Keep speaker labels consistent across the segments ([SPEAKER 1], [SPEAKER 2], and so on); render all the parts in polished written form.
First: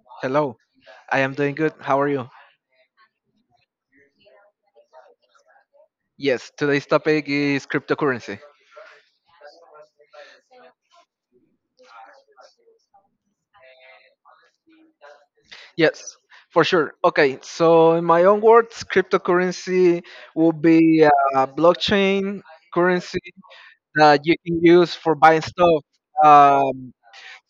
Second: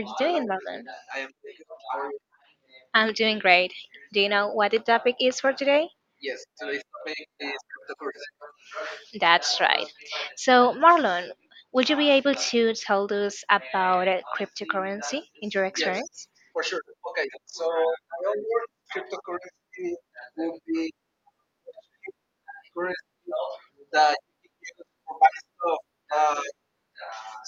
[SPEAKER 1] you doing,
[SPEAKER 2] Hello,
[SPEAKER 1] Marlon?
[SPEAKER 2] I am doing good. How are you?
[SPEAKER 1] I'm doing great. Do you know what the topic is for today?
[SPEAKER 2] Yes, today's topic is cryptocurrency.
[SPEAKER 1] That's right. So, Marlon, would you be able to tell us about cryptocurrency in your
[SPEAKER 2] Yes,
[SPEAKER 1] experience?
[SPEAKER 2] for sure. Okay, so in my own words, cryptocurrency will be a blockchain currency that you can use for buying stuff. um,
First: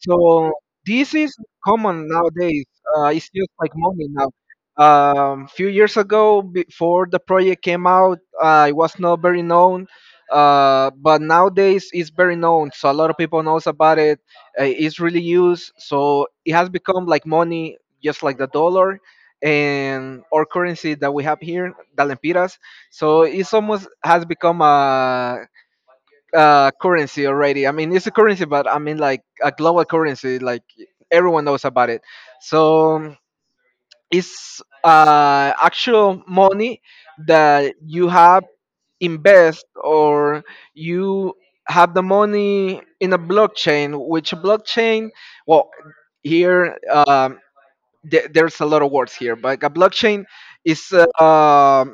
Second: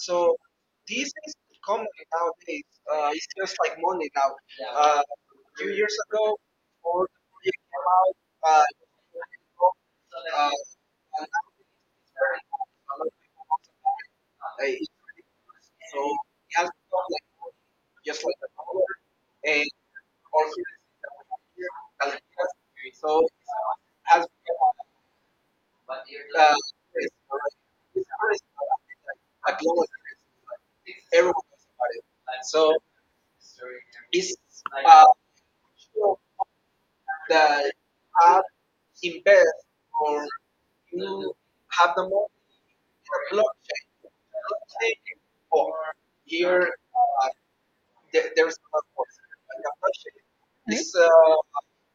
[SPEAKER 2] So this is common nowadays. It's just like money now. Few years ago, before the project came out, it was not very known. But nowadays it's very known, so a lot of people knows about it. It's really used, so it has become like money, just like the dollar and our currency that we have here, the lempiras. So it's almost has become a currency already. I mean, it's a currency, but I mean like a global currency. Like everyone knows about it. So it's actual money that you have invest or you have the money in a blockchain. Which blockchain? Well, here there's a lot of words here, but a blockchain is uh,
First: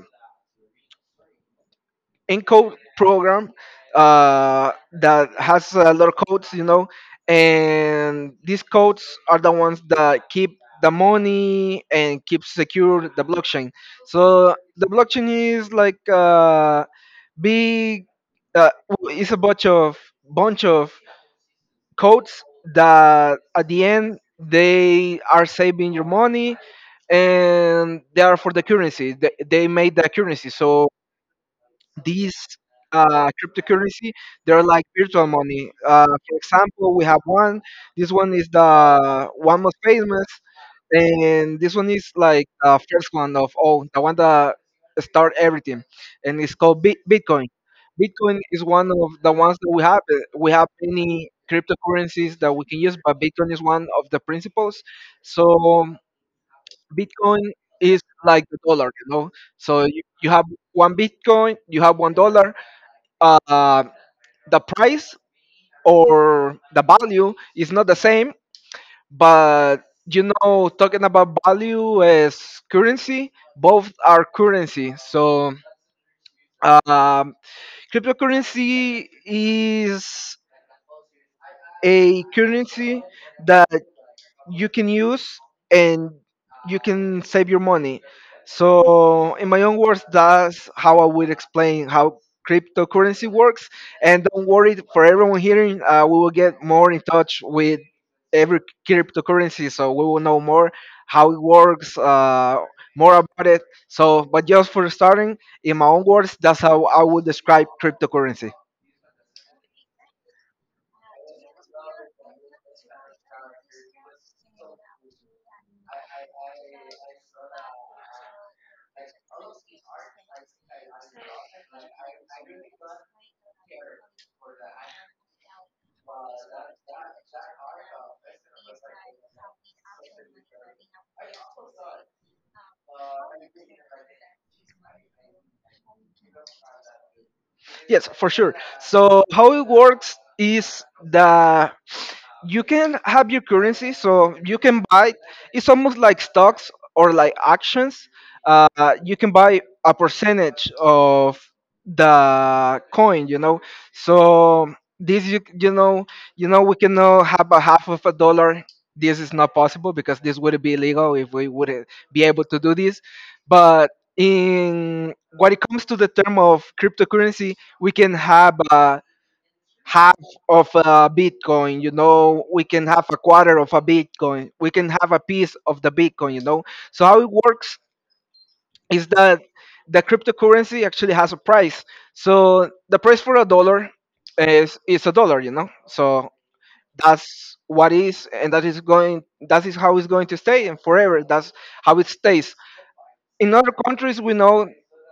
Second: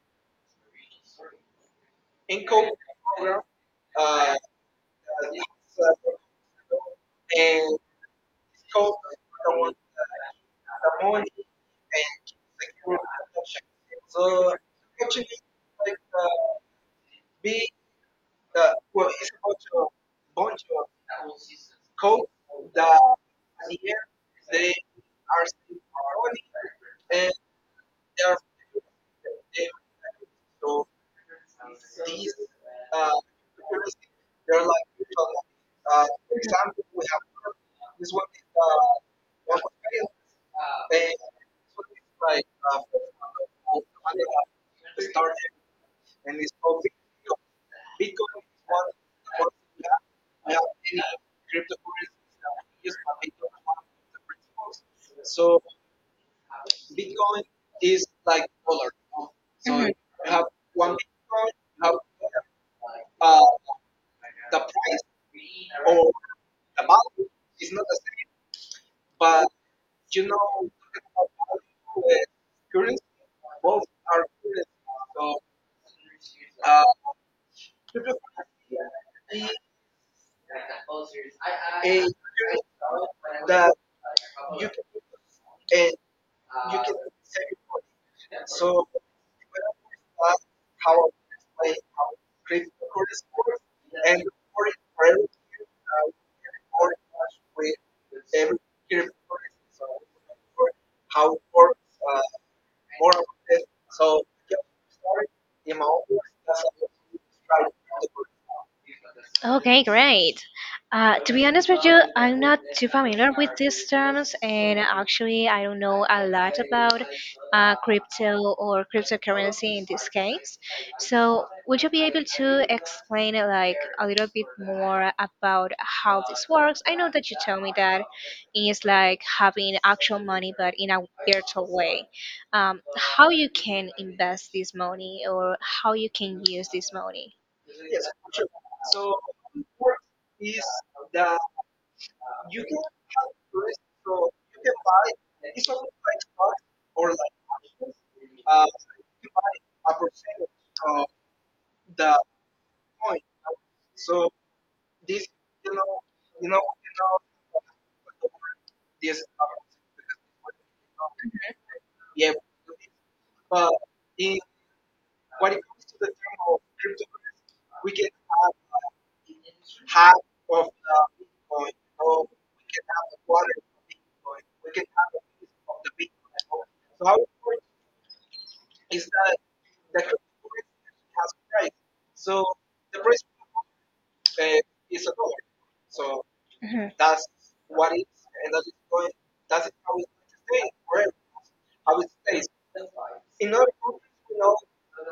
[SPEAKER 2] encode program, that has a lot of codes, and these codes are the ones that keep the money and keep secure the blockchain. So the blockchain is like big, uh, it's a bunch of bunch of codes that at the end they are saving your money, and they are for the currency. They made the currency, so these cryptocurrency, they're like virtual money. For example, we have one. This one is the one most famous, and this one is like the first one of all the one that start everything, and it's called bitcoin. Bitcoin is one of the ones that we have. We have many cryptocurrencies that we can use, but bitcoin is one of the principles. So bitcoin is like the dollar, so
[SPEAKER 1] Mhm.
[SPEAKER 2] you have one bitcoin, you have $1. uh, the price or the value is not the same, but talking about value as currency, both are currency. So, um, cryptocurrency is a currency that you can use, and you can save your money. So, in my own words, that's how I would explain how cryptocurrency works. And don't worry, for everyone hearing, we will get more in touch with every cryptocurrency, so we will know more how it works, more about it. So, but just for starting, in my own words, that's how I would describe cryptocurrency.
[SPEAKER 1] Okay, great. To be honest with you, I'm not too familiar with these terms, and actually, I don't know a lot about crypto or cryptocurrency in this case. So, would you be able to explain like a little bit more about how this works? I know that you told me that it's like having actual money, but in a virtual way. How you can invest this money or how you can use this money?
[SPEAKER 2] Yes, for sure. So, how it works is the you can have your currency, so you can buy. It's almost like stocks or like actions. uh, you can buy a percentage of the coin, so this you, you know we cannot have a half of a dollar. This is not possible, because this would be illegal if we wouldn't be able to do this. But in what it comes to the term of cryptocurrency, we can have a half of a bitcoin. We can have a quarter of a bitcoin. We can have a piece of the bitcoin. So how it works is that the cryptocurrency actually has a price. So the price for a dollar is a dollar, so
[SPEAKER 1] Mhm,
[SPEAKER 2] that's what is, and that is how it's going to stay, and forever that's how it stays. In other countries we know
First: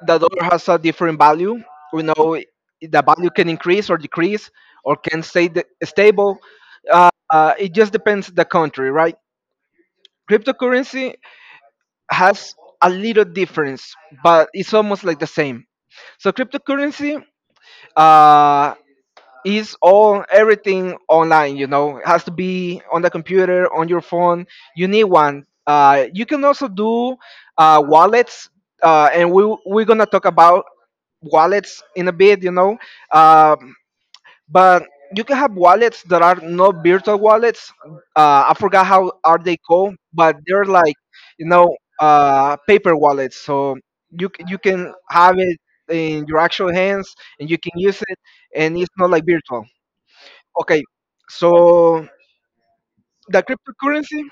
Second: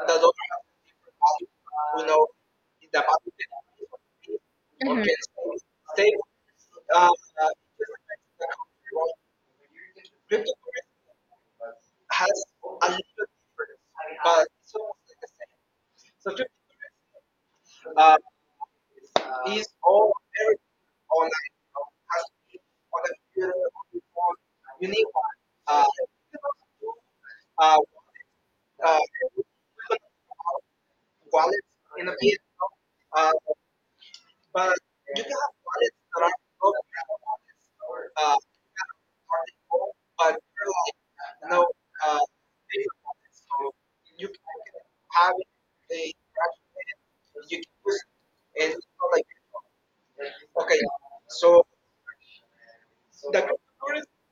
[SPEAKER 2] the dollar has a different value. We know the value can increase or decrease, or can stay
[SPEAKER 1] mhm.
[SPEAKER 2] stable. It just depends the country, right? Cryptocurrency has a little difference, but it's almost like the same. So cryptocurrency uh, is all everything online. You know, it has to be on the computer, on your phone. You need one. You can also do wallets. And we're gonna talk about wallets in a bit. You know, Um but you can have wallets that are not virtual wallets. I forgot how are they called, but they're like, paper wallets. So you can have it in your actual hands, and you can use it, and it's not like virtual. Okay, so the cryptocurrency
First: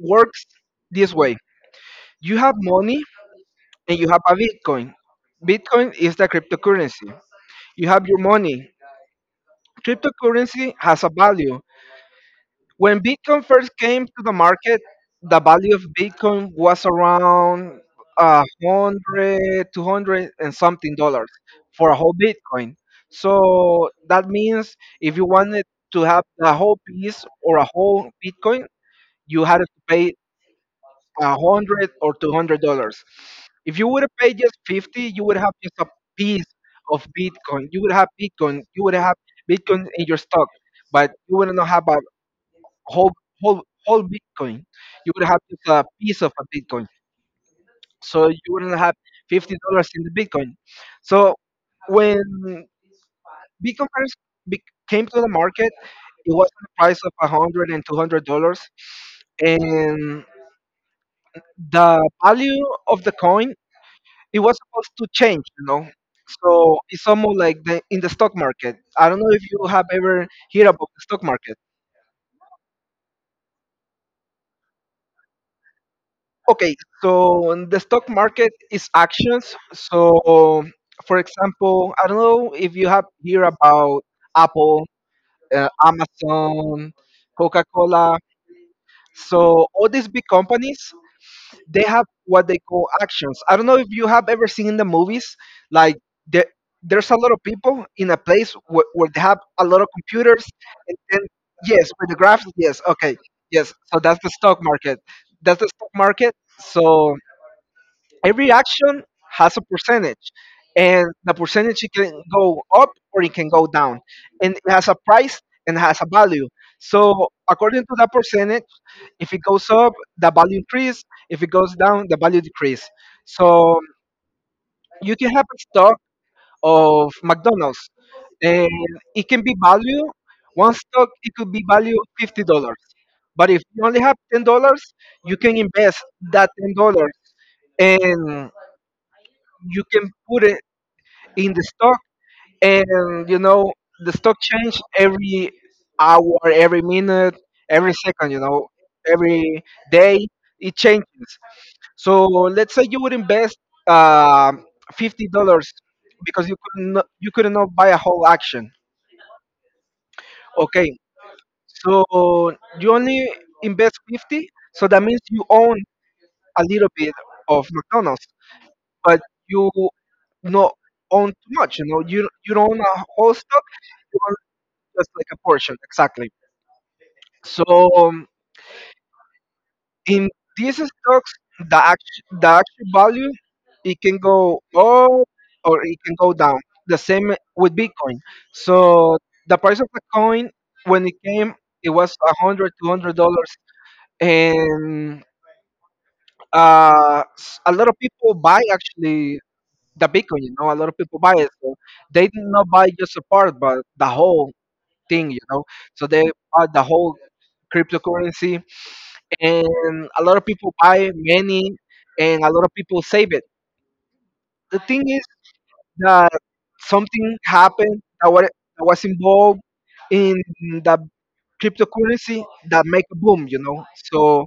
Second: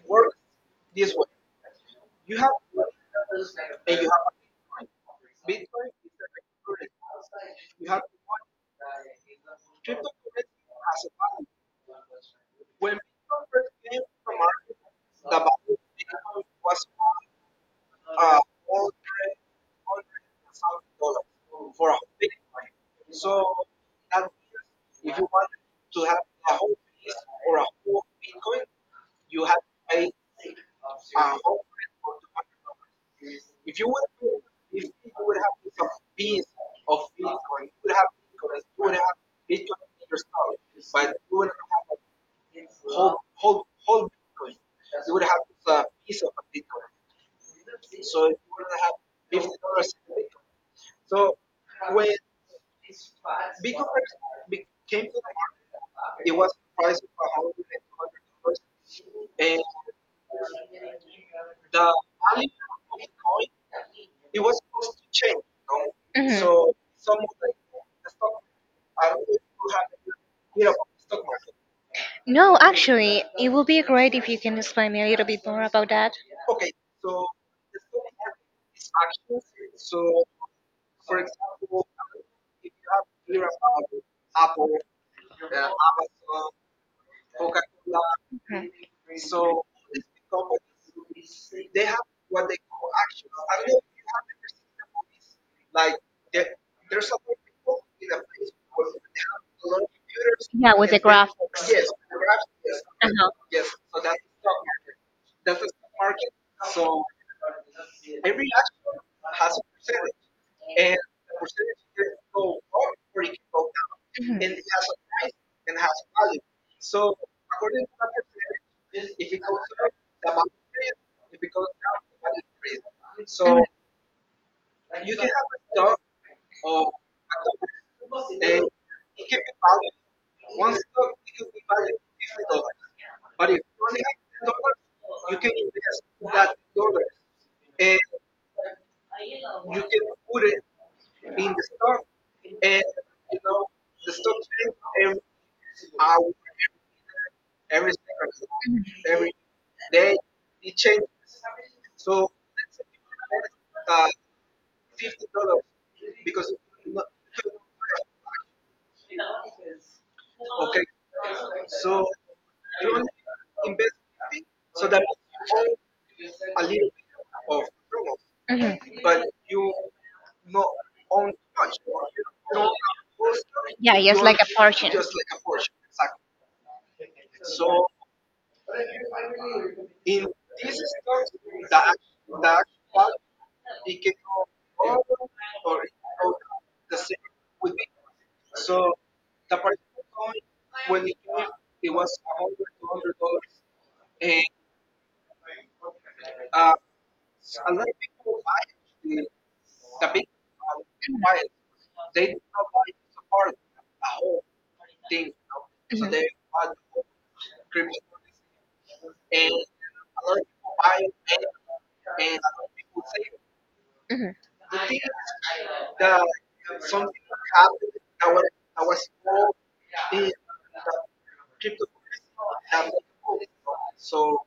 [SPEAKER 2] works this way: you have money and you have a Bitcoin. Bitcoin is the cryptocurrency. You have your money. Cryptocurrency has a value. When Bitcoin first came to the market, the value of Bitcoin was around 100, 200 and something dollars for a whole Bitcoin. So that means if you wanted to have a whole piece or a whole Bitcoin, you had to pay $100 or $200. If you would have paid just 50, you would have just a piece of Bitcoin. You would have Bitcoin. You would have Bitcoin in your stock, but you would not have a whole whole Bitcoin. You would have just a piece of a Bitcoin, so you wouldn't have $50 in the Bitcoin. So when Bitcoin first be- came to the market, it was at the price of a hundred and two hundred dollars, and the value of the coin it was supposed to change.
[SPEAKER 1] Mhm.
[SPEAKER 2] So it's almost like in the stock market. I don't know if you have ever heard about the stock market.
[SPEAKER 1] No, actually, it would be great if you can explain me a little bit more about that.
[SPEAKER 2] Okay, so the stock market is actions. So, for example, I don't know if you have hear about Apple, Amazon, Coca-Cola.
[SPEAKER 1] Mhm.
[SPEAKER 2] So all these big companies, they have what they call actions. I don't know if you have ever seen in the movies, like the, there's a lot of people in a place where they have a lot of computers,
[SPEAKER 1] Yeah, with
[SPEAKER 2] and
[SPEAKER 1] the
[SPEAKER 2] then
[SPEAKER 1] graphics.
[SPEAKER 2] yes, with the graphs, yes, okay,
[SPEAKER 1] Uh-huh.
[SPEAKER 2] yes. So that's the stock market. That's the stock market. So every action has a percentage, and the percentage it can go up or it can go down,
[SPEAKER 1] Mhm.
[SPEAKER 2] and it has a price and has a value. So according to that percentage, if it goes up the value increase, if it goes down the value decrease. So you can have a stock of McDonald's, and it can be valued one stock, it could be valued $50, but if you only have $10, you can invest that $10, and you can put it in
[SPEAKER 1] Mhm.
[SPEAKER 2] the stock. And you know, the stock change every hour, every minute, every second, every day it changes. So let's say you would invest uh, $50, because you couldn't not buy a whole action. Okay, so you only invest 50, so that means you own a little bit of McDonald's, but you not own too much. You don't own a whole stock, just like a portion, exactly. So, um, in these stocks, the actual value it can go up or it can go down. The same with Bitcoin. So the price of the coin when it came, it was 100, $200, and a lot of people buy actually the Bitcoin. You know, a lot of people buy it. So they did not buy just a part, but the whole thing. You know, so they bought the whole cryptocurrency, and a lot of people buy many, and a lot of people save it.
[SPEAKER 1] Mhm,
[SPEAKER 2] The thing is that something happened that was, involved in the cryptocurrency that make a boom, you know. So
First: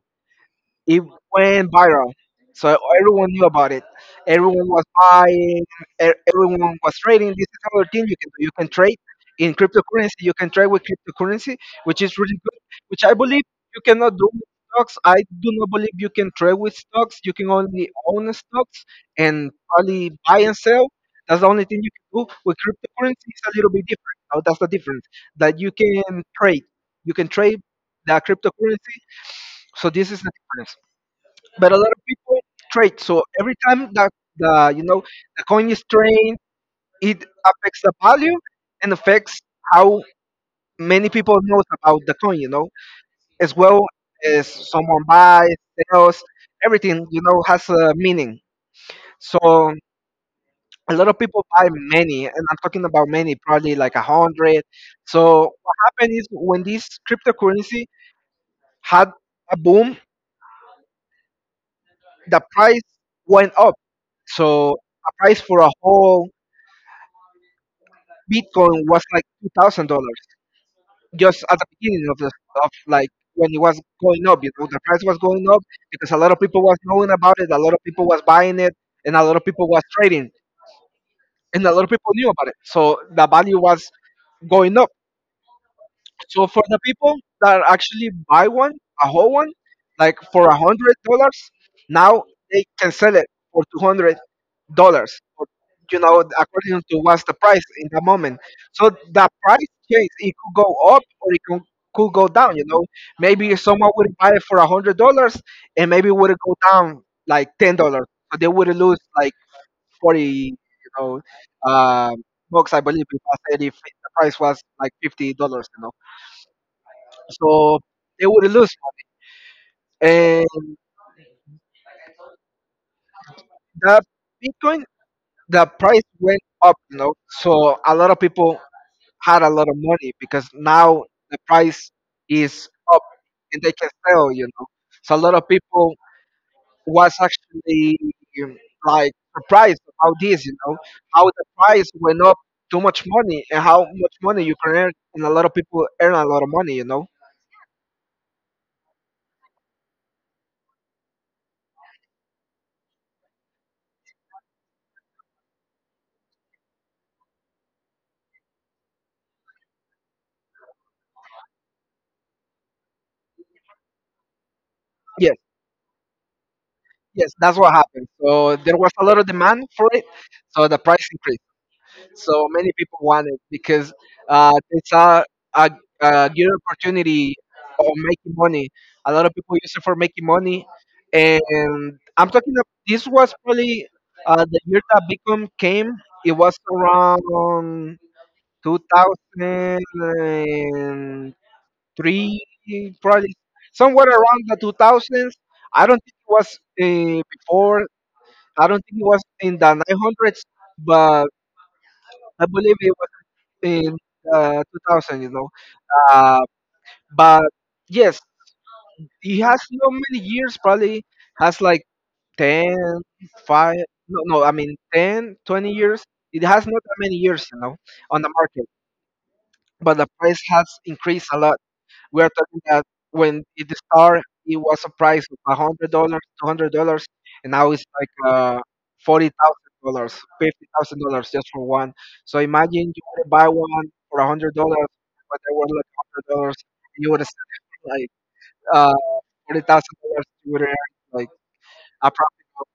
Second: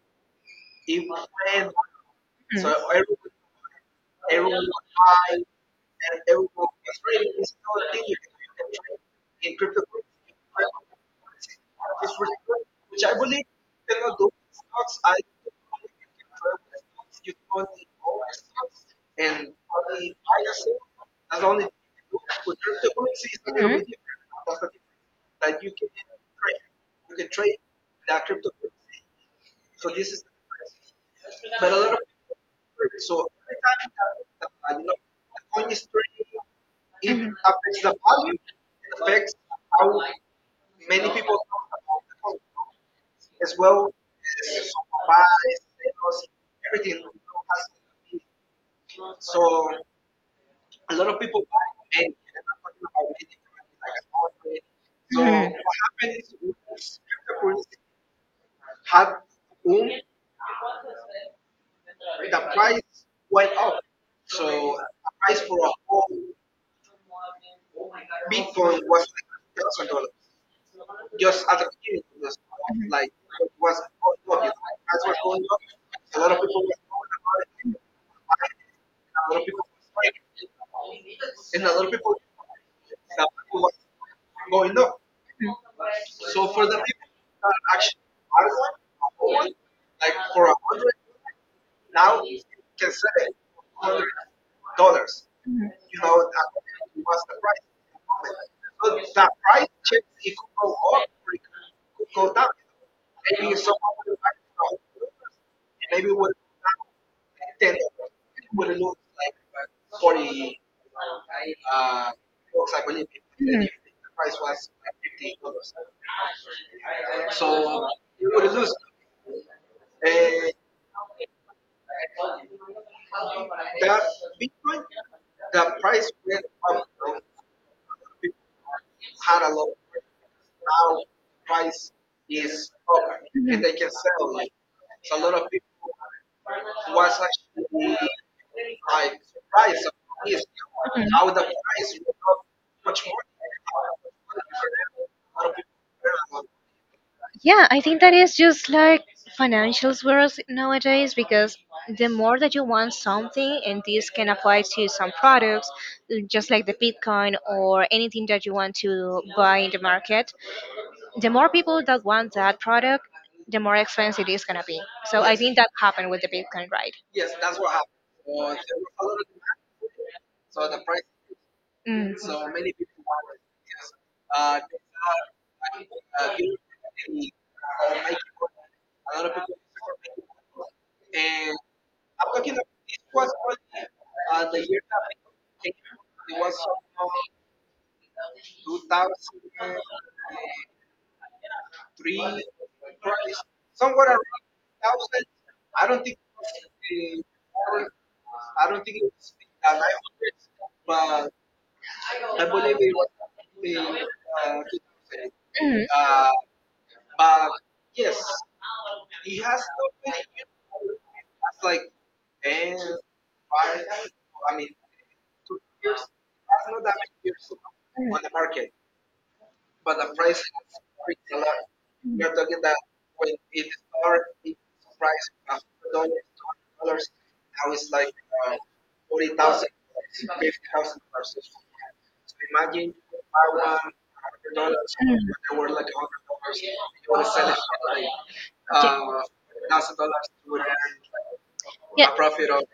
[SPEAKER 2] it went viral, so everyone knew about it. Everyone was buying. Everyone was trading. This is another thing you can do. You can trade in cryptocurrency. You can trade with cryptocurrency, which is really good. Which I believe you cannot do with stocks. I do not believe you can trade with stocks. You can only own stocks, and probably buy and sell. That's the only thing you can do with cryptocurrency. It's a little bit different. Now that's the difference, that you can trade. You can trade the cryptocurrency. So this is the difference, but a lot of people trade. So every time that the you know the coin is traded, it affects the value, and affects how many people knows about the coin. You know, as well as someone buys, sells, everything. You know, has a meaning. So a lot of people buy many, and I'm talking about many, probably like 100. So what happened is when this cryptocurrency had a boom, the price went up. So a price for a whole Bitcoin was like $2,000, just at the beginning of the of like when it was going up. You know, the price was going up because a lot of people was knowing about it, a lot of people was buying it, and a lot of people was trading, and a lot of people knew about it. So the value was going up. So for the people that actually buy one, a whole one, like for $100, now they can sell it for $200.
[SPEAKER 1] mhm.
[SPEAKER 2] You know, according to what's the price in the moment. So the price change. It could go up or it could go down. Maybe someone would buy it for $100, and maybe would it go down like $10. So they would lose like forty bucks. I believe if I said if the price was like fifty dollars. So they would lose. And that Bitcoin, the price went up. So a lot of people had a lot of money because now the price is up and they can sell. So a lot of people was actually um, like surprised about this, how the price went up too much money and how much money you can earn and a lot of people earn a lot of money.
[SPEAKER 1] Yeah, I think that is just like financials world nowadays because the more that you want something, and this can apply to some products, just like the Bitcoin or anything that you want to buy in the market, the more people that want that product, the more expensive it is gonna be. So
[SPEAKER 2] Yes,
[SPEAKER 1] I think that happened with the Bitcoin, right?
[SPEAKER 2] yes, that's what happened. So there was a lot of demand for it, so the price increased.
[SPEAKER 1] Mm.
[SPEAKER 2] So many people want it because it's a, a good opportunity of making money. A lot of people use it for making money, and I'm talking about, this was probably the year that Bitcoin came. It was around 2003, probably somewhere around the 2000s. I don't think it was before. I don't think it was in the 900s, but I believe it in uh, 2000.
[SPEAKER 1] Mm,
[SPEAKER 2] Uh, but yes, he has not many years, probably has like 10, 5? No, no, I mean 10, 20 years. It has not that many years, on the market, but the price has increased a lot. We are talking that when it started, it was a price of $100, $200, and now it's like $40,000, $50,000 just for one. So imagine
[SPEAKER 1] mm.
[SPEAKER 2] you would buy one for a hundred
[SPEAKER 1] Mm.
[SPEAKER 2] dollars, but they were like $100,
[SPEAKER 1] Yeah.
[SPEAKER 2] and you would have spent like uh, $40,000. You would earn like
[SPEAKER 1] Yeah.
[SPEAKER 2] a profit of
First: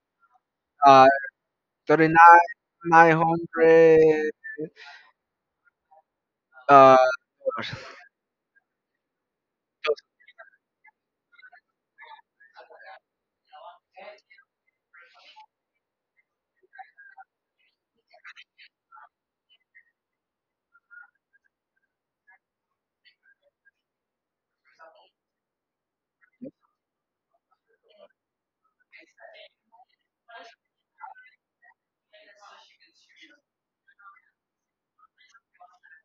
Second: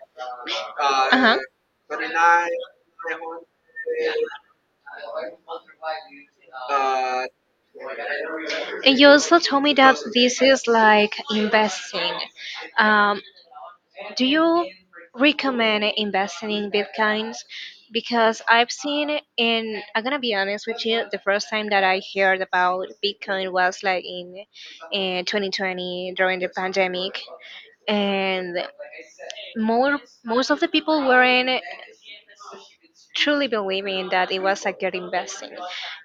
[SPEAKER 2] uh,
[SPEAKER 1] Uh-huh.
[SPEAKER 2] thirty nine nine hundred uh, dollars.
[SPEAKER 1] And you also told me that this is like investing. Um, do you recommend investing in bitcoins? Because I've seen, it in I'm gonna be honest with you, the first time that I heard about Bitcoin was like in 2020 during the pandemic, and more most of the people weren't truly believing that it was a good investing,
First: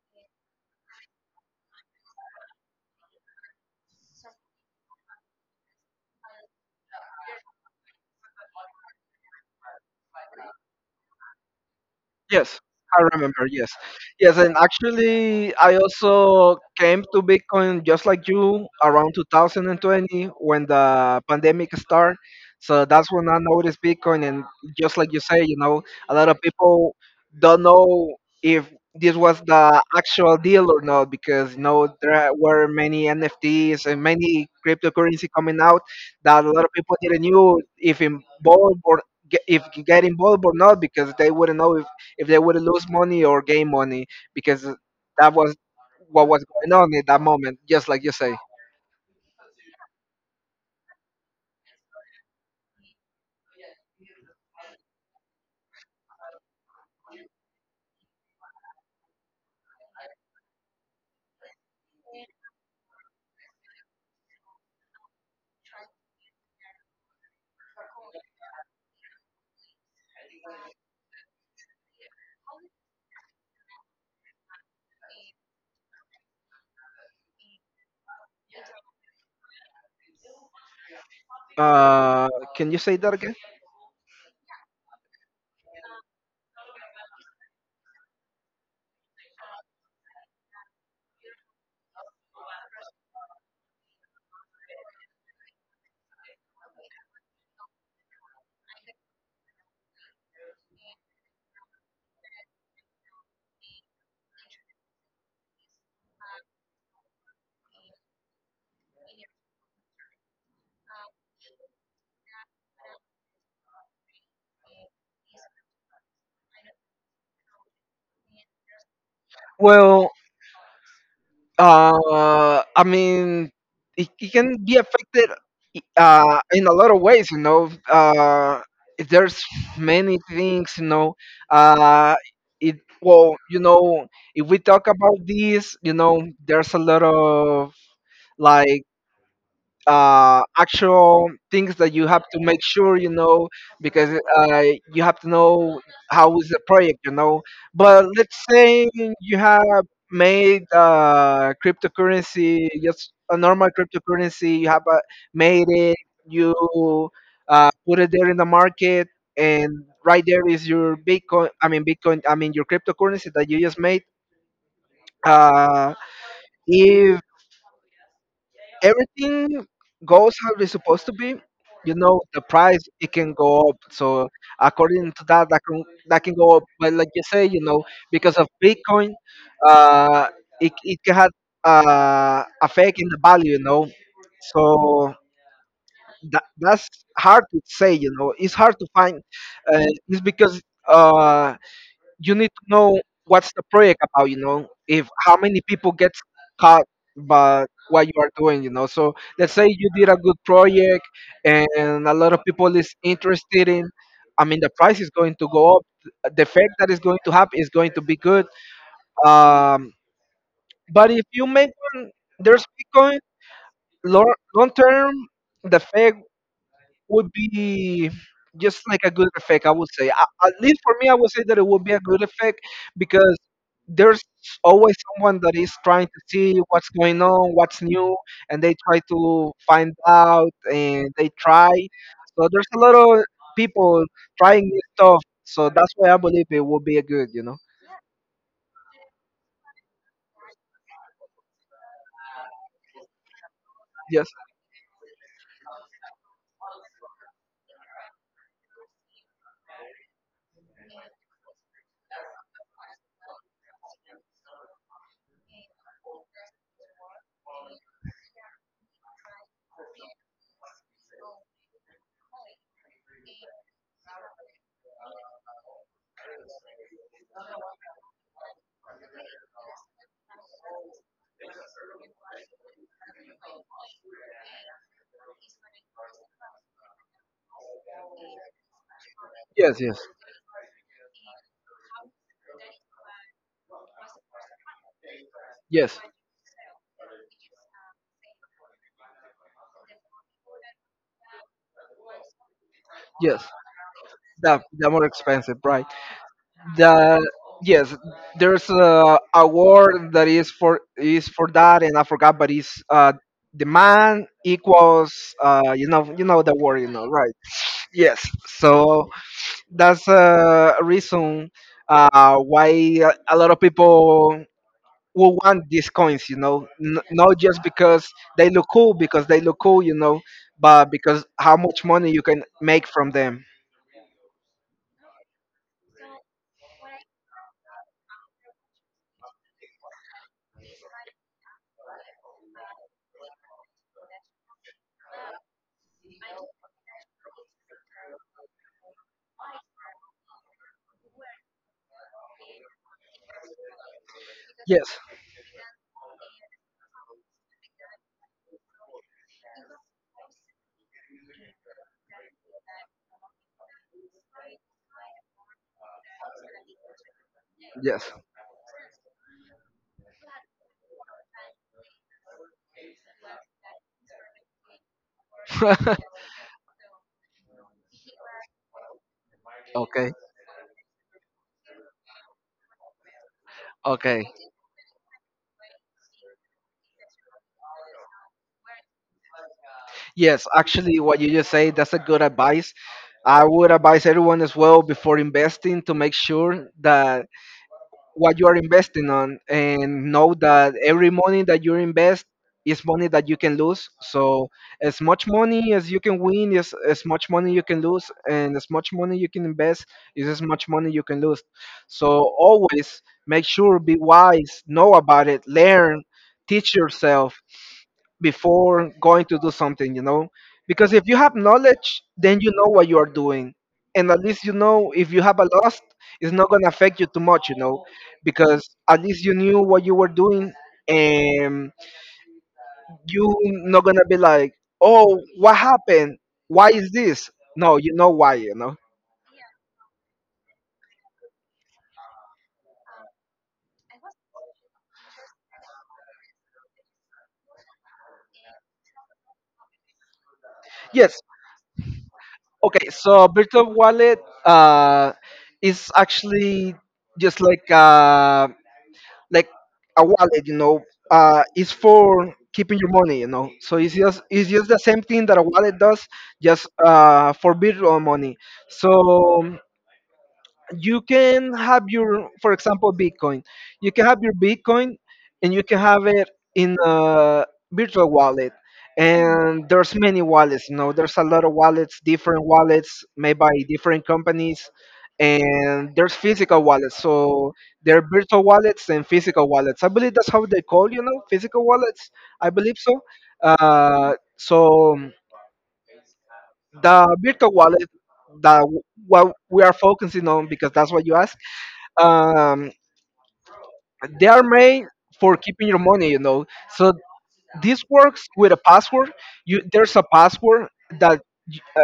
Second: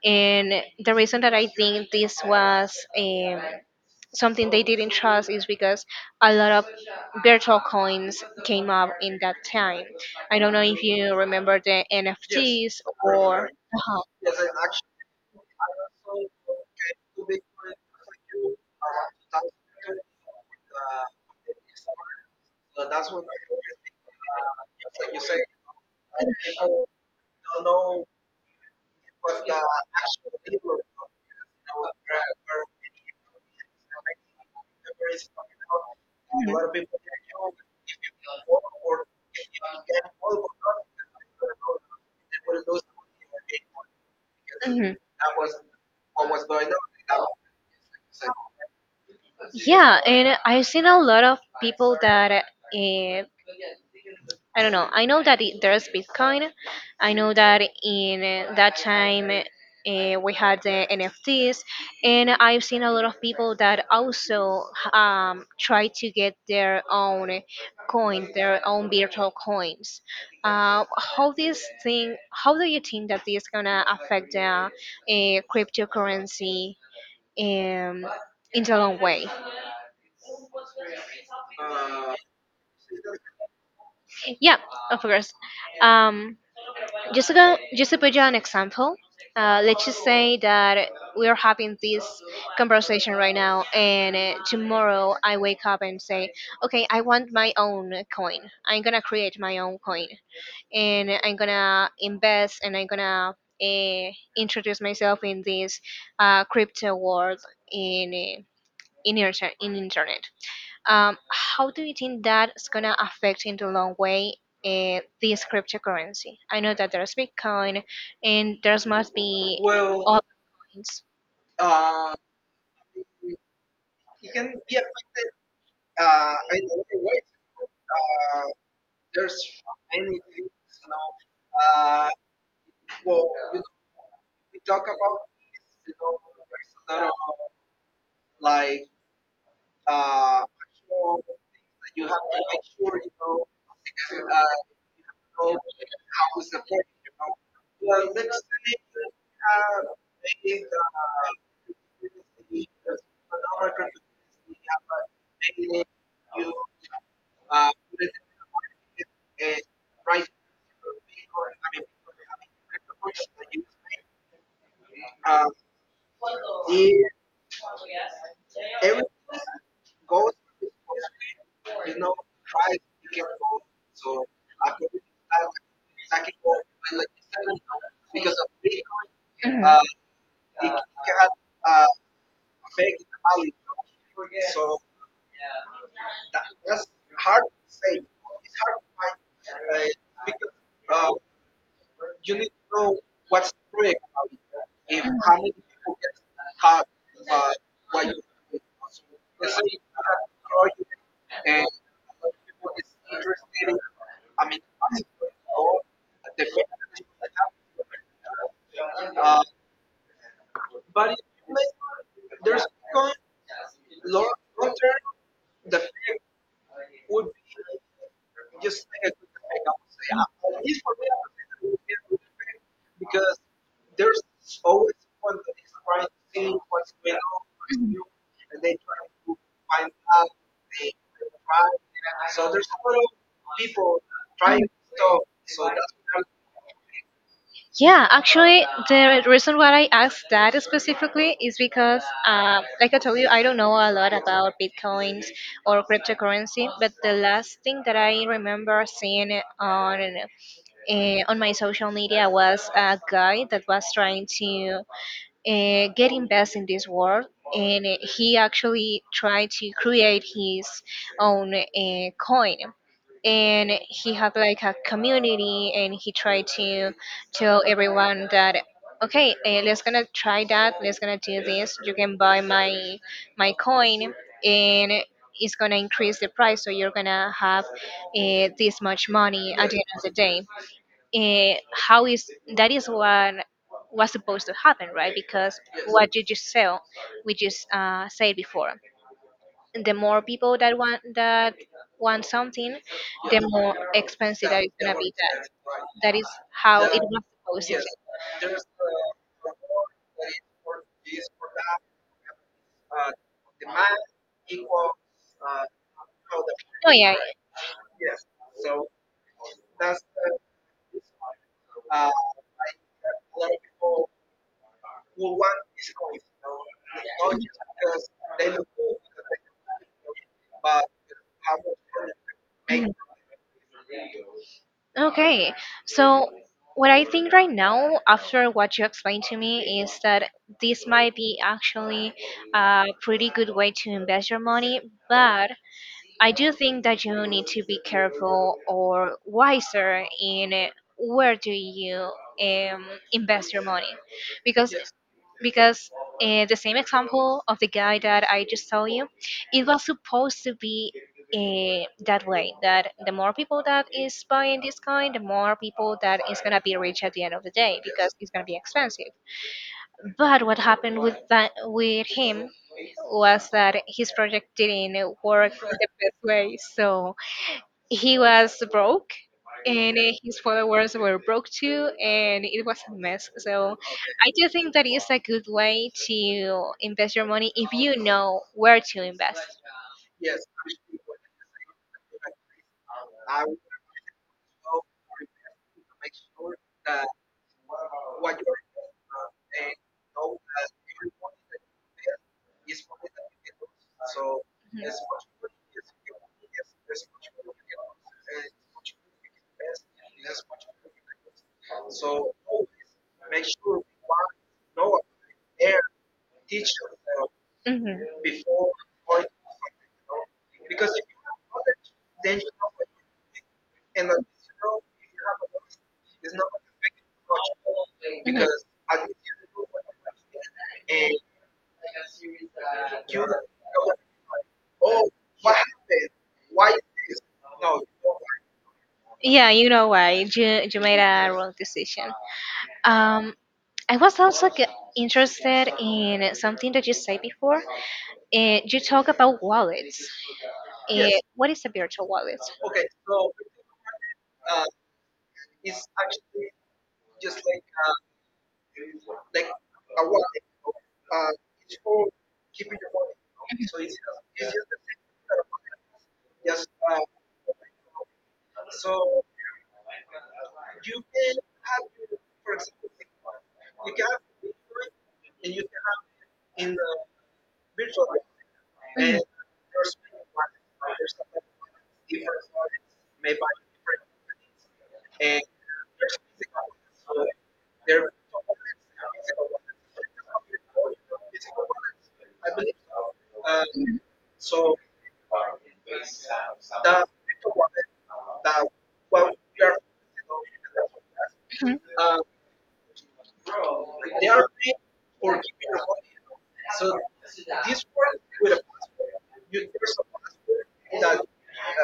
[SPEAKER 1] and the reason that I think this was something they didn't trust is because a lot of virtual coins came up in that time. I don't know if you remember the
[SPEAKER 2] Yes,
[SPEAKER 1] NFTs
[SPEAKER 2] I
[SPEAKER 1] or
[SPEAKER 2] remember. Yes,
[SPEAKER 1] uh-huh.
[SPEAKER 2] yes, and actually, I also came to Bitcoin just like you around 2020 when the pandemic started. So that's when I noticed Bitcoin, and just like you say, a lot of people don't know if this was the actual deal or not, because you know there were many NFTs and many cryptocurrency coming out that a lot of people didn't know if involved or get, if get involved or not, because they wouldn't know if they would lose money or gain money, because
[SPEAKER 1] Mhm. Mhm.
[SPEAKER 2] that was what was going on at that moment, just like you say.
[SPEAKER 1] Yeah, and I've seen a lot of people that I don't know. I know that there's Bitcoin. I know that in that time we had the NFTs, and I've seen a lot of people that also try to get their own coin, their own virtual coins. How this thing? How do you think that this gonna affect the cryptocurrency um, in the long way?
[SPEAKER 2] Uh, can you say that again?
[SPEAKER 1] Yeah, of course. Um, just to put you an example, let's just say that we are having this conversation right now, and tomorrow I wake up and say, okay, I want my own coin. I'm gonna create my own coin, and I'm gonna invest, and I'm gonna uh, introduce myself in this crypto world in in internet. How do you think that's gonna affect in the long way this cryptocurrency? I know that there's Bitcoin and there's must be
[SPEAKER 2] Well,
[SPEAKER 1] other coins.
[SPEAKER 2] I mean, it can be affected in a lot of ways. There's many things. Uh, it well, you know, if we talk about this, there's a lot of like actual things that you have to make sure because you have to know how is the project. But let's say you have made cryptocurrency, just a normal cryptocurrency. You have made it. You put it there in the market, and right there is your bitcoin. I mean bitcoin. I mean your cryptocurrency that you just made uh, If everything goes how it's supposed to be, the price it can go up. So according to that, that can go up. But like you say, because of Bitcoin,
[SPEAKER 1] Mhm.
[SPEAKER 2] uh, it can have affect in the value. So that's hard to say. It's hard to find. It's because uh you need to know what's the project about if how many people get caught by what you are doing. So let's say you did a good project, and a lot of people is interested in, I mean, the price is going to go up. The effect that is going to happen is going to be good. Um, but if you make one, there's bitcoin long term, the effect would be just like a good effect, I would say. At least for me, I would say that it would be a good effect, because there's always someone that is trying to see what's going on, what's new, and they try to find out and they try. So there's a lot of people trying new stuff. So that's why I believe it would be a good.
[SPEAKER 1] Yeah, actually, the reason why I asked that specifically is because, like I told you, I don't know a lot
[SPEAKER 2] Yes,
[SPEAKER 1] about bitcoins or cryptocurrency. But the last thing that I remember seeing uh, on my social media was a guy that was trying to get invest in this world and he actually tried to create his own coin, and he had like a community, and he tried to tell everyone that okay, let's gonna try that, let's gonna do this, you can buy my coin, and it's gonna increase the price, so you're gonna have this much money at the
[SPEAKER 2] yes,
[SPEAKER 1] end
[SPEAKER 2] yes,
[SPEAKER 1] of the day. How is that is what was supposed to happen, right? Because
[SPEAKER 2] yes.
[SPEAKER 1] what you just said, we just said before, the more people that want something, the
[SPEAKER 2] Yes,
[SPEAKER 1] more expensive
[SPEAKER 2] that
[SPEAKER 1] that it's
[SPEAKER 2] that
[SPEAKER 1] gonna
[SPEAKER 2] more
[SPEAKER 1] be. That
[SPEAKER 2] expensive, right?
[SPEAKER 1] that is how it was
[SPEAKER 2] the
[SPEAKER 1] supposed
[SPEAKER 2] yes
[SPEAKER 1] to be.
[SPEAKER 2] there's a award that is for that, and I forgot, but it's the man equals you know the word, you
[SPEAKER 1] Oh
[SPEAKER 2] know,
[SPEAKER 1] yeah.
[SPEAKER 2] right? Yes, so that's a reason why a lot of people will want these coins, not just because they look cool, because they look cool, but because how much money you can make from them.
[SPEAKER 1] Okay. So what I think right now, after what you explained to me, is that this might be actually a pretty good way to invest your money, but I do think that you need to be careful or wiser in where do you um, invest your money, because yes.
[SPEAKER 2] Yes.
[SPEAKER 1] Because the same example of the guy that I just told you, it was supposed to be that way. That the more people that is buying this kind, the more people that is gonna be rich at the end of the day. Yes. Because
[SPEAKER 2] Yes.
[SPEAKER 1] it's gonna be expensive. But what happened with that with him was that his project didn't work the best way. So he was broke and
[SPEAKER 2] Okay.
[SPEAKER 1] his followers were broke too and it was a mess. So
[SPEAKER 2] Okay.
[SPEAKER 1] I do think that is a good way to invest your money if you know where to invest.
[SPEAKER 2] Yes, actually, what you just say, that's a good advice. I would advise everyone as well, before investing, to make sure that what you are investing on, and know that every money that you invest is money that you can lose. So as much
[SPEAKER 1] Mhm.
[SPEAKER 2] money as you can win is as much money you can lose, and as much money you can invest is as much money you can lose. So always make sure, be wise, know about it, learn, teach yourself
[SPEAKER 1] Mhm.
[SPEAKER 2] before going to do something, you know? Because if you have knowledge, then you know what you are doing. And at least you know, if you have a loss, it's not going to affect you too much, you know?
[SPEAKER 1] Mhm.
[SPEAKER 2] Because at least you knew what you were doing, and you not going to be like, oh, what happened? Why is this? No, you know why, you know?
[SPEAKER 1] Yeah, you know why you made a wrong decision. Um I was also g- Interested in something that you said before. Eh, eh,
[SPEAKER 2] Yes.
[SPEAKER 1] what is a virtual wallet?
[SPEAKER 2] Okay, so virtual wallet uh, is actually just like. Like a wallet, is for keeping your money. So it's just the same thing that a wallet does, just for virtual money. So you can have your, for example, bitcoin. You can have your bitcoin, and you can have it in a virtual wallet,
[SPEAKER 1] Mhm,
[SPEAKER 2] and there's many wallets. You know, there's a lot of wallets, different wallets made by different companies, and there's physical wallets. So there are virtual wallets and physical wallets. I believe that's how they call, you know, physical wallets. I believe so. So the virtual wallet, that what we are focusing on because that's what you asked. Um, they are made for keeping your money, you know. So this works with a password. You There's a password that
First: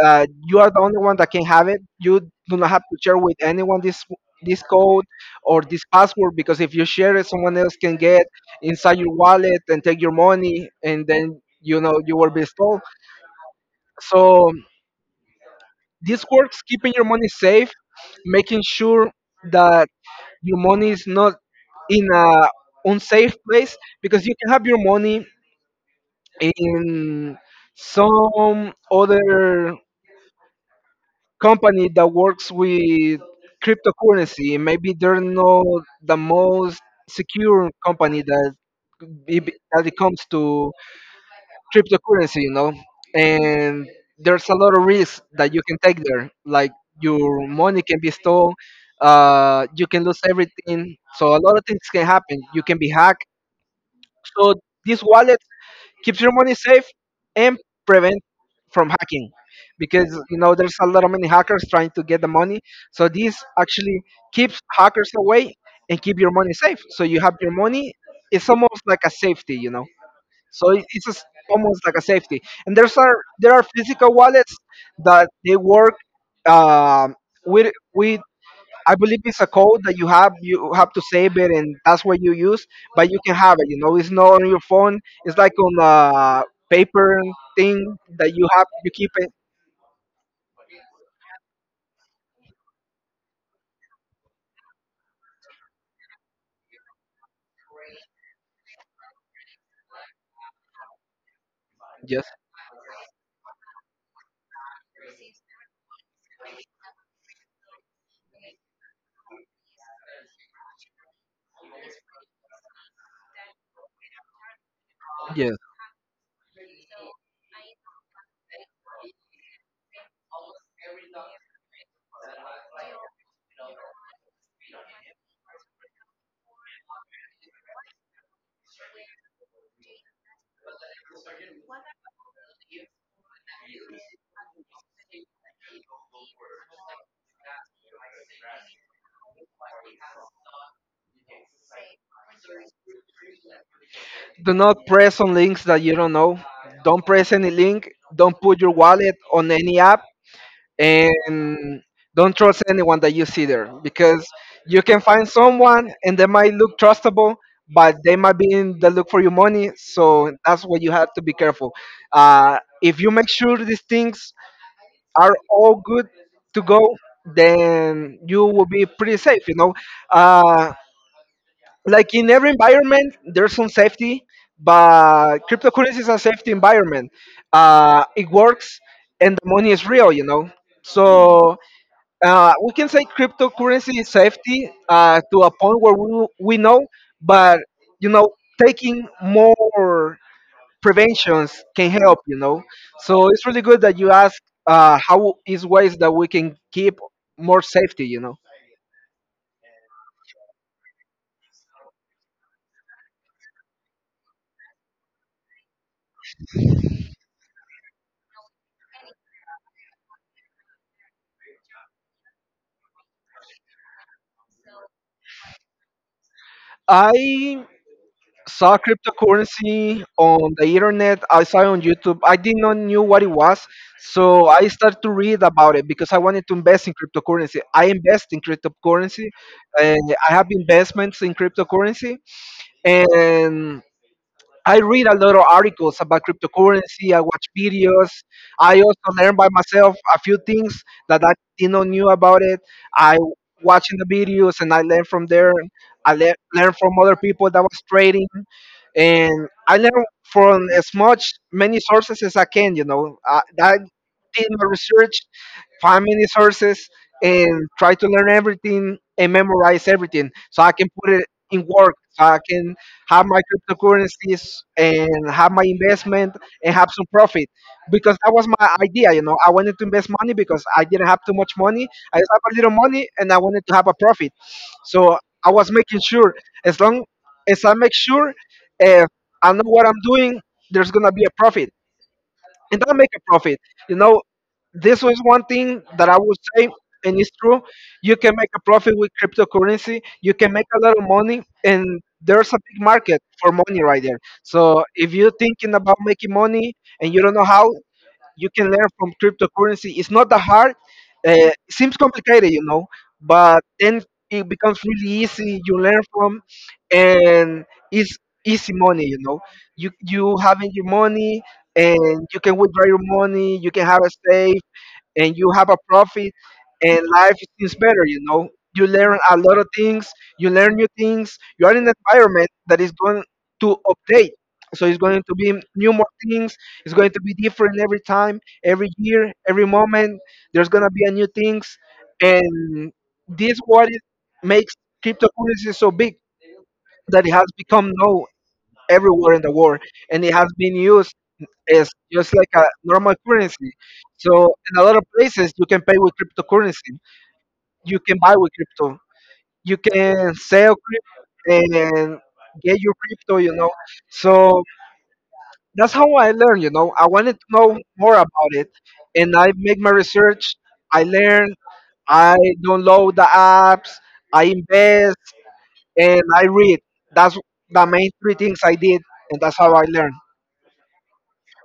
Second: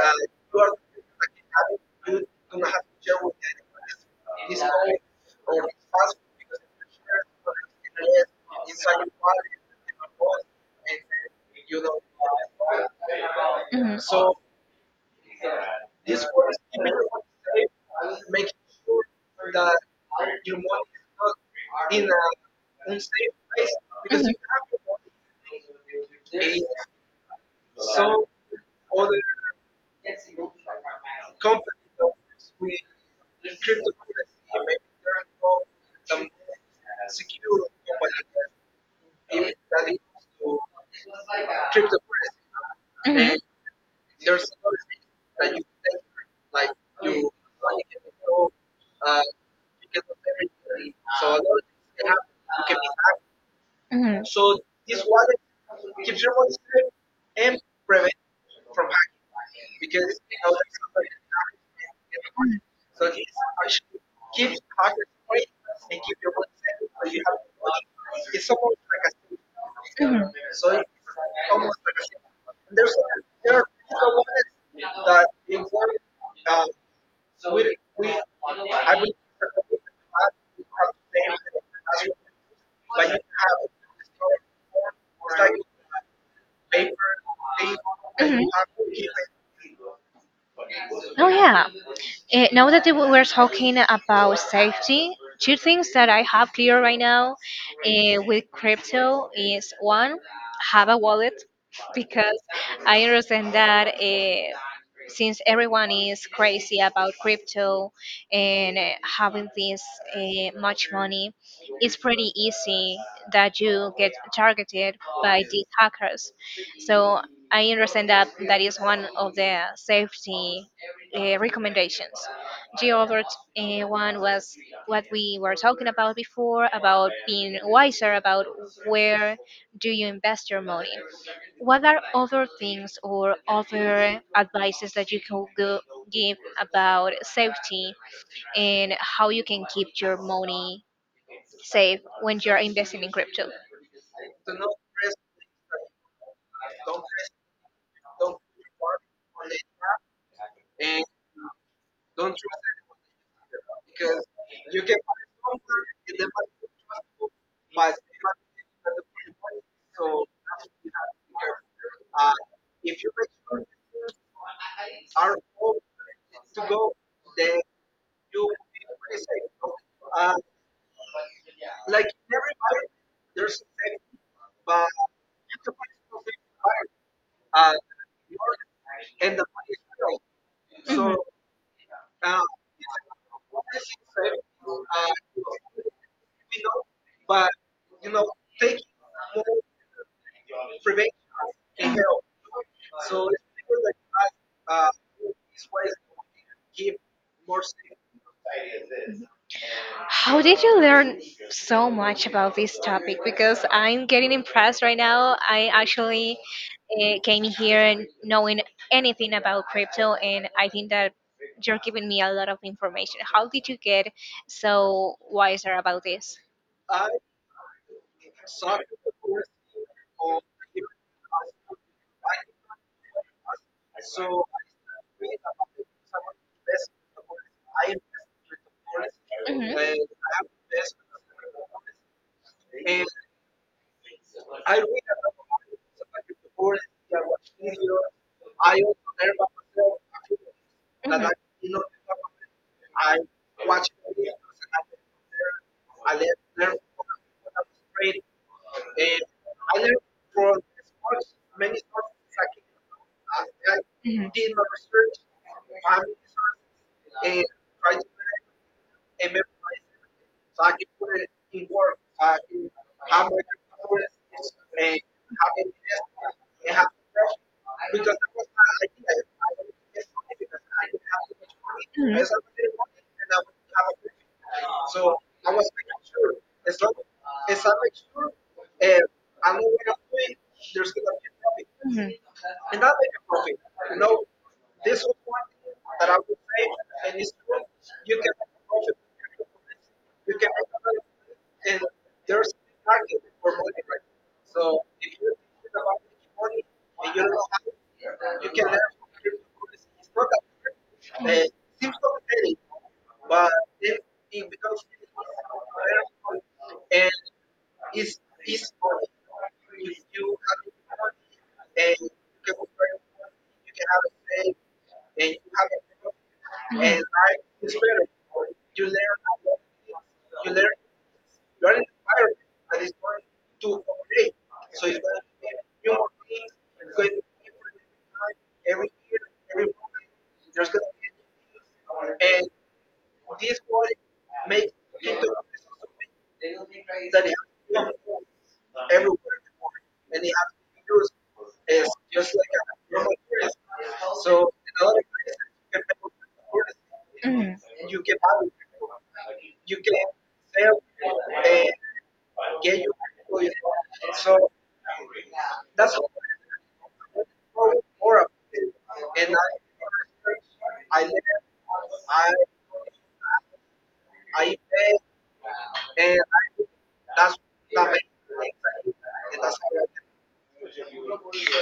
[SPEAKER 2] you are the only one that can have it. You do not have to share with anyone this code or this password, because if you share it, someone else can get inside your wallet and take your money, and then you know you will be stolen.
[SPEAKER 1] mhm,
[SPEAKER 2] So this works keeping your money safe, making sure that your money is not in a unsafe place, because you can have your money in some other company that works with cryptocurrency. Maybe they're not the most secure company that it comes to cryptocurrency, you know. And there's a lot of risks that you can take there, like your money can be stolen, you can lose everything. So a lot of things can happen, you can be hacked.
[SPEAKER 1] mhm.
[SPEAKER 2] So this wallet
[SPEAKER 1] Wallet
[SPEAKER 2] keeps your
[SPEAKER 1] your
[SPEAKER 2] money
[SPEAKER 1] money
[SPEAKER 2] safe and prevent from hacking, because you know there's a lot of many hackers trying to get the money. So this actually keeps hackers away and keep your money safe. So you have your money. It's almost like a safety. So it's just almost like a safety. And there are physical wallets that they work um, with I believe it's a code that you have. You have to save it, and that's what you use. But you can have it. It's not on your phone. It's like on a paper thing that you have. You keep it.
[SPEAKER 1] safe. Oh yeah. Eh, now that we were talking about safety, two things that I have clear right now, with crypto is one, have a wallet
[SPEAKER 2] Yes.
[SPEAKER 1] because I understand that since everyone is crazy about crypto and having this much money, it's pretty easy that you get targeted by
[SPEAKER 2] Yes.
[SPEAKER 1] these hackers. So I understand that that is one of the safety recommendations. The other one was what we were talking about before about being wiser about where do you invest your money. What are other things or other advices that you can go give about safety and how you can keep your money safe when you're investing in crypto?
[SPEAKER 2] Do not press on links that you don't know. Don't press any link. Don't put your wallet on any app, and don't trust anyone that you see there, because you can find someone and they might look trustable, but they might be in the look for your money. So that's why you have to be careful. If you make sure these things are all good to go, then you will be pretty safe. Uh, like in every environment there's some safety, but cryptocurrency is a safety environment. It works, and the money is real, you know. So we can say cryptocurrency is safety, to a point where we know, but you know, taking more preventions can help, you know. So it's really good that you ask how is ways that we can keep more safety, you know
[SPEAKER 1] How did you learn so much about this topic? Because I'm getting impressed right now. I actually came here and knowing anything about crypto, and I think that you're giving me a lot of information. How did you get so wiser about this?
[SPEAKER 2] i saw cryptocurrency on the internet. I saw it on YouTube. I did not knew what it was, so I started to read about it because I wanted to invest in cryptocurrency. I invest in cryptocurrency,
[SPEAKER 1] Mhm,
[SPEAKER 2] and I have investments in cryptocurrency, and I read a lot of articles about cryptocurrency. I watch videos. I also learn by myself a few things that I didn't knew about it. I watching the videos and I learn from there. I learn from other people that was trading, and I learn from as much many
[SPEAKER 1] mhm.
[SPEAKER 2] sources as I can. You know, I did my research, find many sources,
[SPEAKER 1] Mhm.
[SPEAKER 2] and try to learn everything and memorize everything so I can put it in work. So I can have my cryptocurrencies and have my investment and have some profit, because that was my idea. You know, I wanted to invest money because I didn't have too much money. I just have a little money and I wanted to have a profit. So I was making sure, as long as I make sure, if I know what I'm doing, there's gonna be a profit and don't make a profit. You know, this was one thing that I would say, and it's true. You can make a profit with cryptocurrency. You can make a lot of money, and there's a big market for money right there. So if you're thinking about making money and you don't know how, you can learn from cryptocurrency. It's not that hard. It seems complicated, you know, but then it becomes really easy. You learn from, and it's easy money, you know. You having your money, and you can withdraw your money. You can have a save and you have a profit, and life is better, you know. You learn a lot of things, you learn new things, you are in an environment that is going to update, so it's going to be new more things, it's going to be different every time, every year, every moment, there's going to be a new things, and this what it makes cryptocurrency so big, that it has become known everywhere in the world, and it has been used, is just like a normal currency. So in a lot of places, you can pay with cryptocurrency. You can buy with crypto. You can sell crypto and get your crypto. You know. So that's how I learned. You know, I wanted to know more about it, and I make my research. I learn. I download the apps. I invest and I read. That's the main three things I did, and that's how I learned.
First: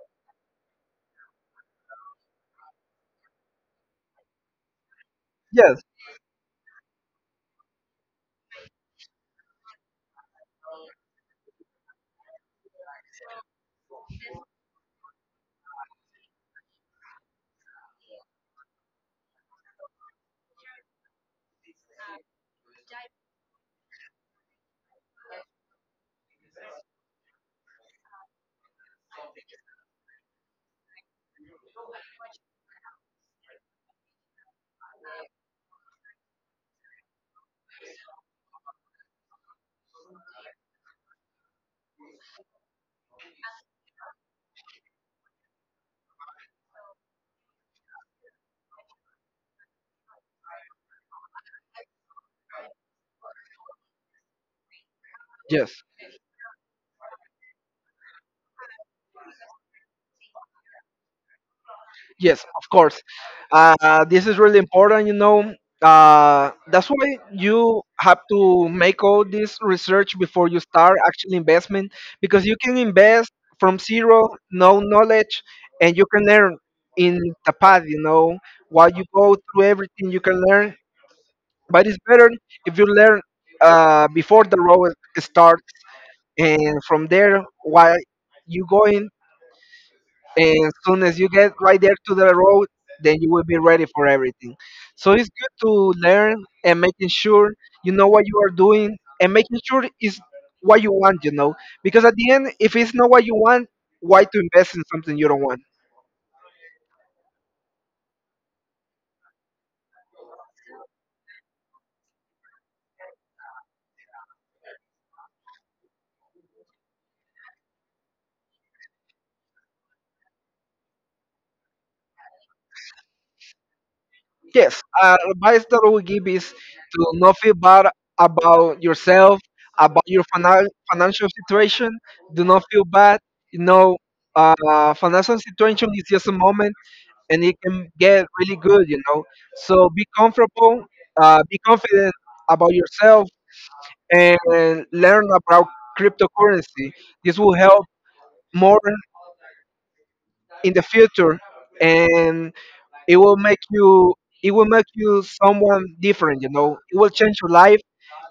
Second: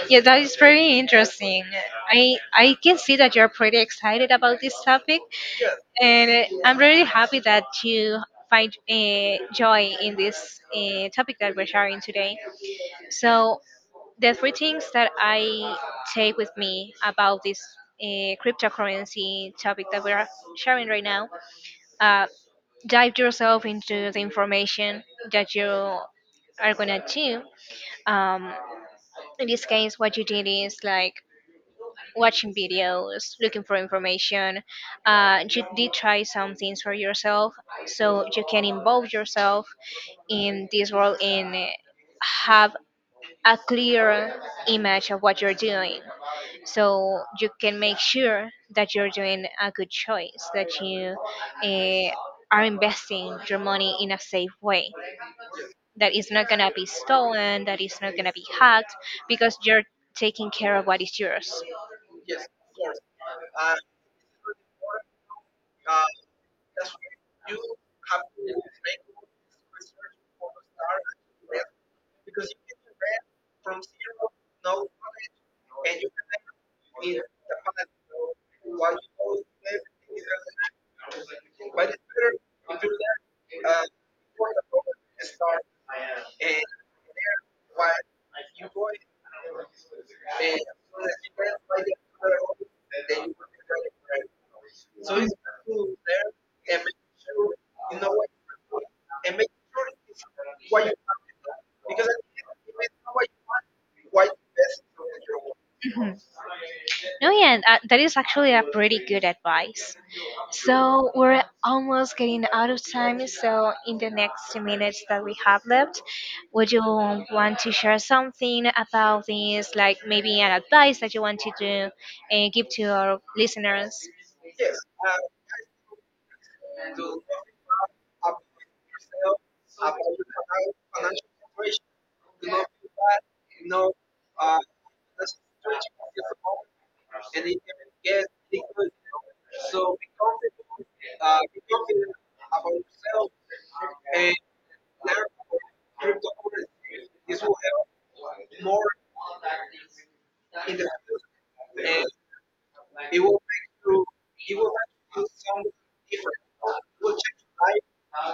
[SPEAKER 1] Yeah, that is very interesting. I can see that you're pretty excited about this topic.
[SPEAKER 2] Yes.
[SPEAKER 1] And I'm really happy that you find joy in this topic that we're sharing today. So, the three things that I take with me about this cryptocurrency topic that we're sharing right now, uh, dive yourself into the information that you are gonna do. Um, in this case, what you did is like watching videos, looking for information. You did try some things for yourself, so you can involve yourself in this world and have a clear image of what you're doing. So you can make sure that you're doing a good choice, that you uh, are investing your money in a safe way,
[SPEAKER 2] Yes.
[SPEAKER 1] that is not gonna be stolen, that is not gonna be hacked, because you're taking care of what is yours.
[SPEAKER 2] Yes, of course. This is really important, you know. That's why you have to make all this research before you start actual investment, because you can invest from zero, no knowledge, and you can learn in the path, you know. While you go through everything, you can learn. But it's better if you learn before the road starts, and from there, while you going, and as soon as you get right there to the road, then you will be ready for everything. So it's good to learn and making sure you know what you are doing and making sure it's what you want, you know. Because at the end, if it's not what you want, why to invest in something you don't want?
[SPEAKER 1] No, yeah, and, that is actually a pretty good advice. So we're almost getting out of time. So in the next minutes that we have left, would you want to share something about this, like maybe an advice that you want to do and give to our listeners?
[SPEAKER 2] Yes, advice that I would give is to not feel bad about yourself, about your financial situation. Do not feel bad. You know, financial situation is just a moment and it can get really good, you know. So be comfortable, be confident about yourself, and learn about cryptocurrency. This will help more in the future, and it will make you it will make you someone different. You know, it will change your life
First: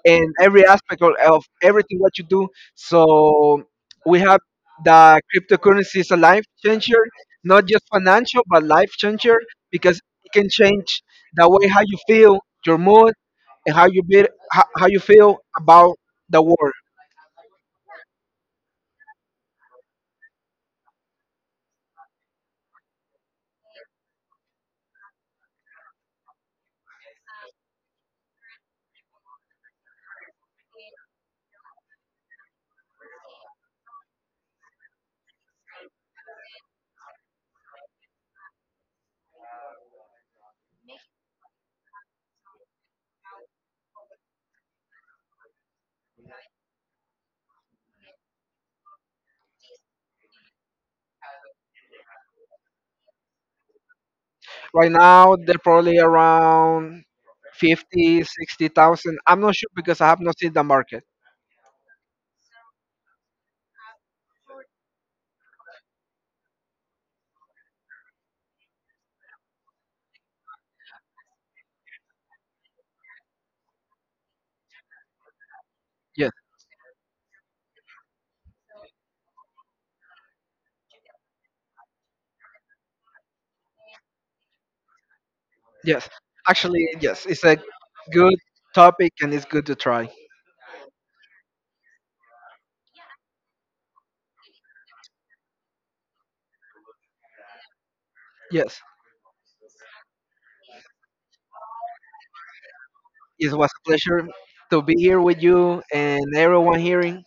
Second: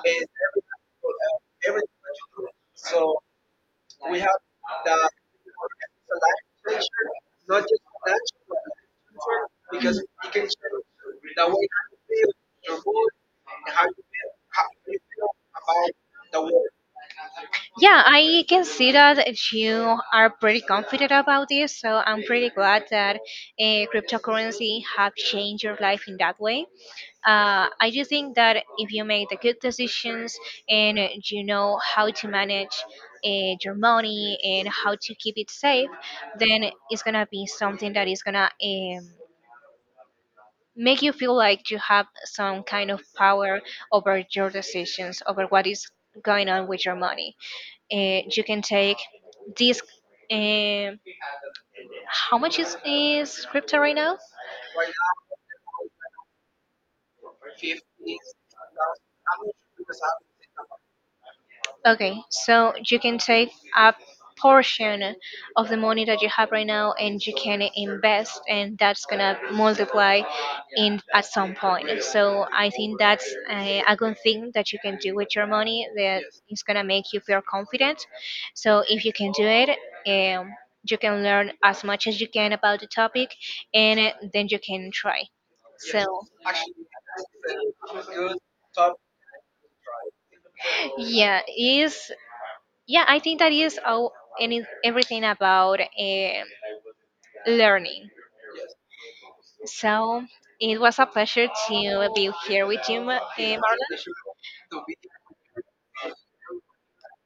[SPEAKER 2] in every aspect of everything what you do. So we have the cryptocurrency is a life changer, not just financial, but life changer, because it can change the way how you feel, your mood, and how you be, how you feel about the world.
[SPEAKER 1] Yeah, I can see that you are pretty confident about this. So I'm pretty glad that cryptocurrency have changed your life in that way. Uh, I do think that if you make the good decisions and you know how to manage your money and how to keep it safe, then it's gonna be something that is gonna make you feel like you have some kind of power over your decisions, over what is going on with your money. You can take this. um how much is crypto right now?
[SPEAKER 2] Right now, they're probably around 50, 60,000. I'm not sure because I have not seen the market.
[SPEAKER 1] Okay, so you can take a portion of the money that you have right now and you can invest and that's gonna multiply in at some point. So I think that's a good thing that you can do with your money that
[SPEAKER 2] Yes,
[SPEAKER 1] is gonna make you feel confident. So if you can do it, um, you can learn as much as you can about the topic and then you can try. So
[SPEAKER 2] yes. Actually, yes, it's a good topic and it's good to try.
[SPEAKER 1] yeah, it is. Yeah, I think that is all. Any Everything about learning.
[SPEAKER 2] Yes.
[SPEAKER 1] So it was a pleasure to be here with you,
[SPEAKER 2] It was a
[SPEAKER 1] Marlon.
[SPEAKER 2] pleasure to be here with you and everyone hearing.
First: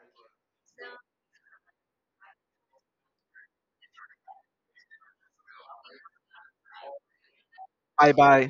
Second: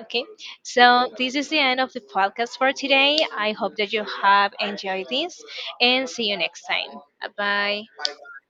[SPEAKER 1] Okay, so this is the end of the podcast for today. I hope that you have enjoyed this, and see you next time. Bye.
[SPEAKER 2] Bye bye.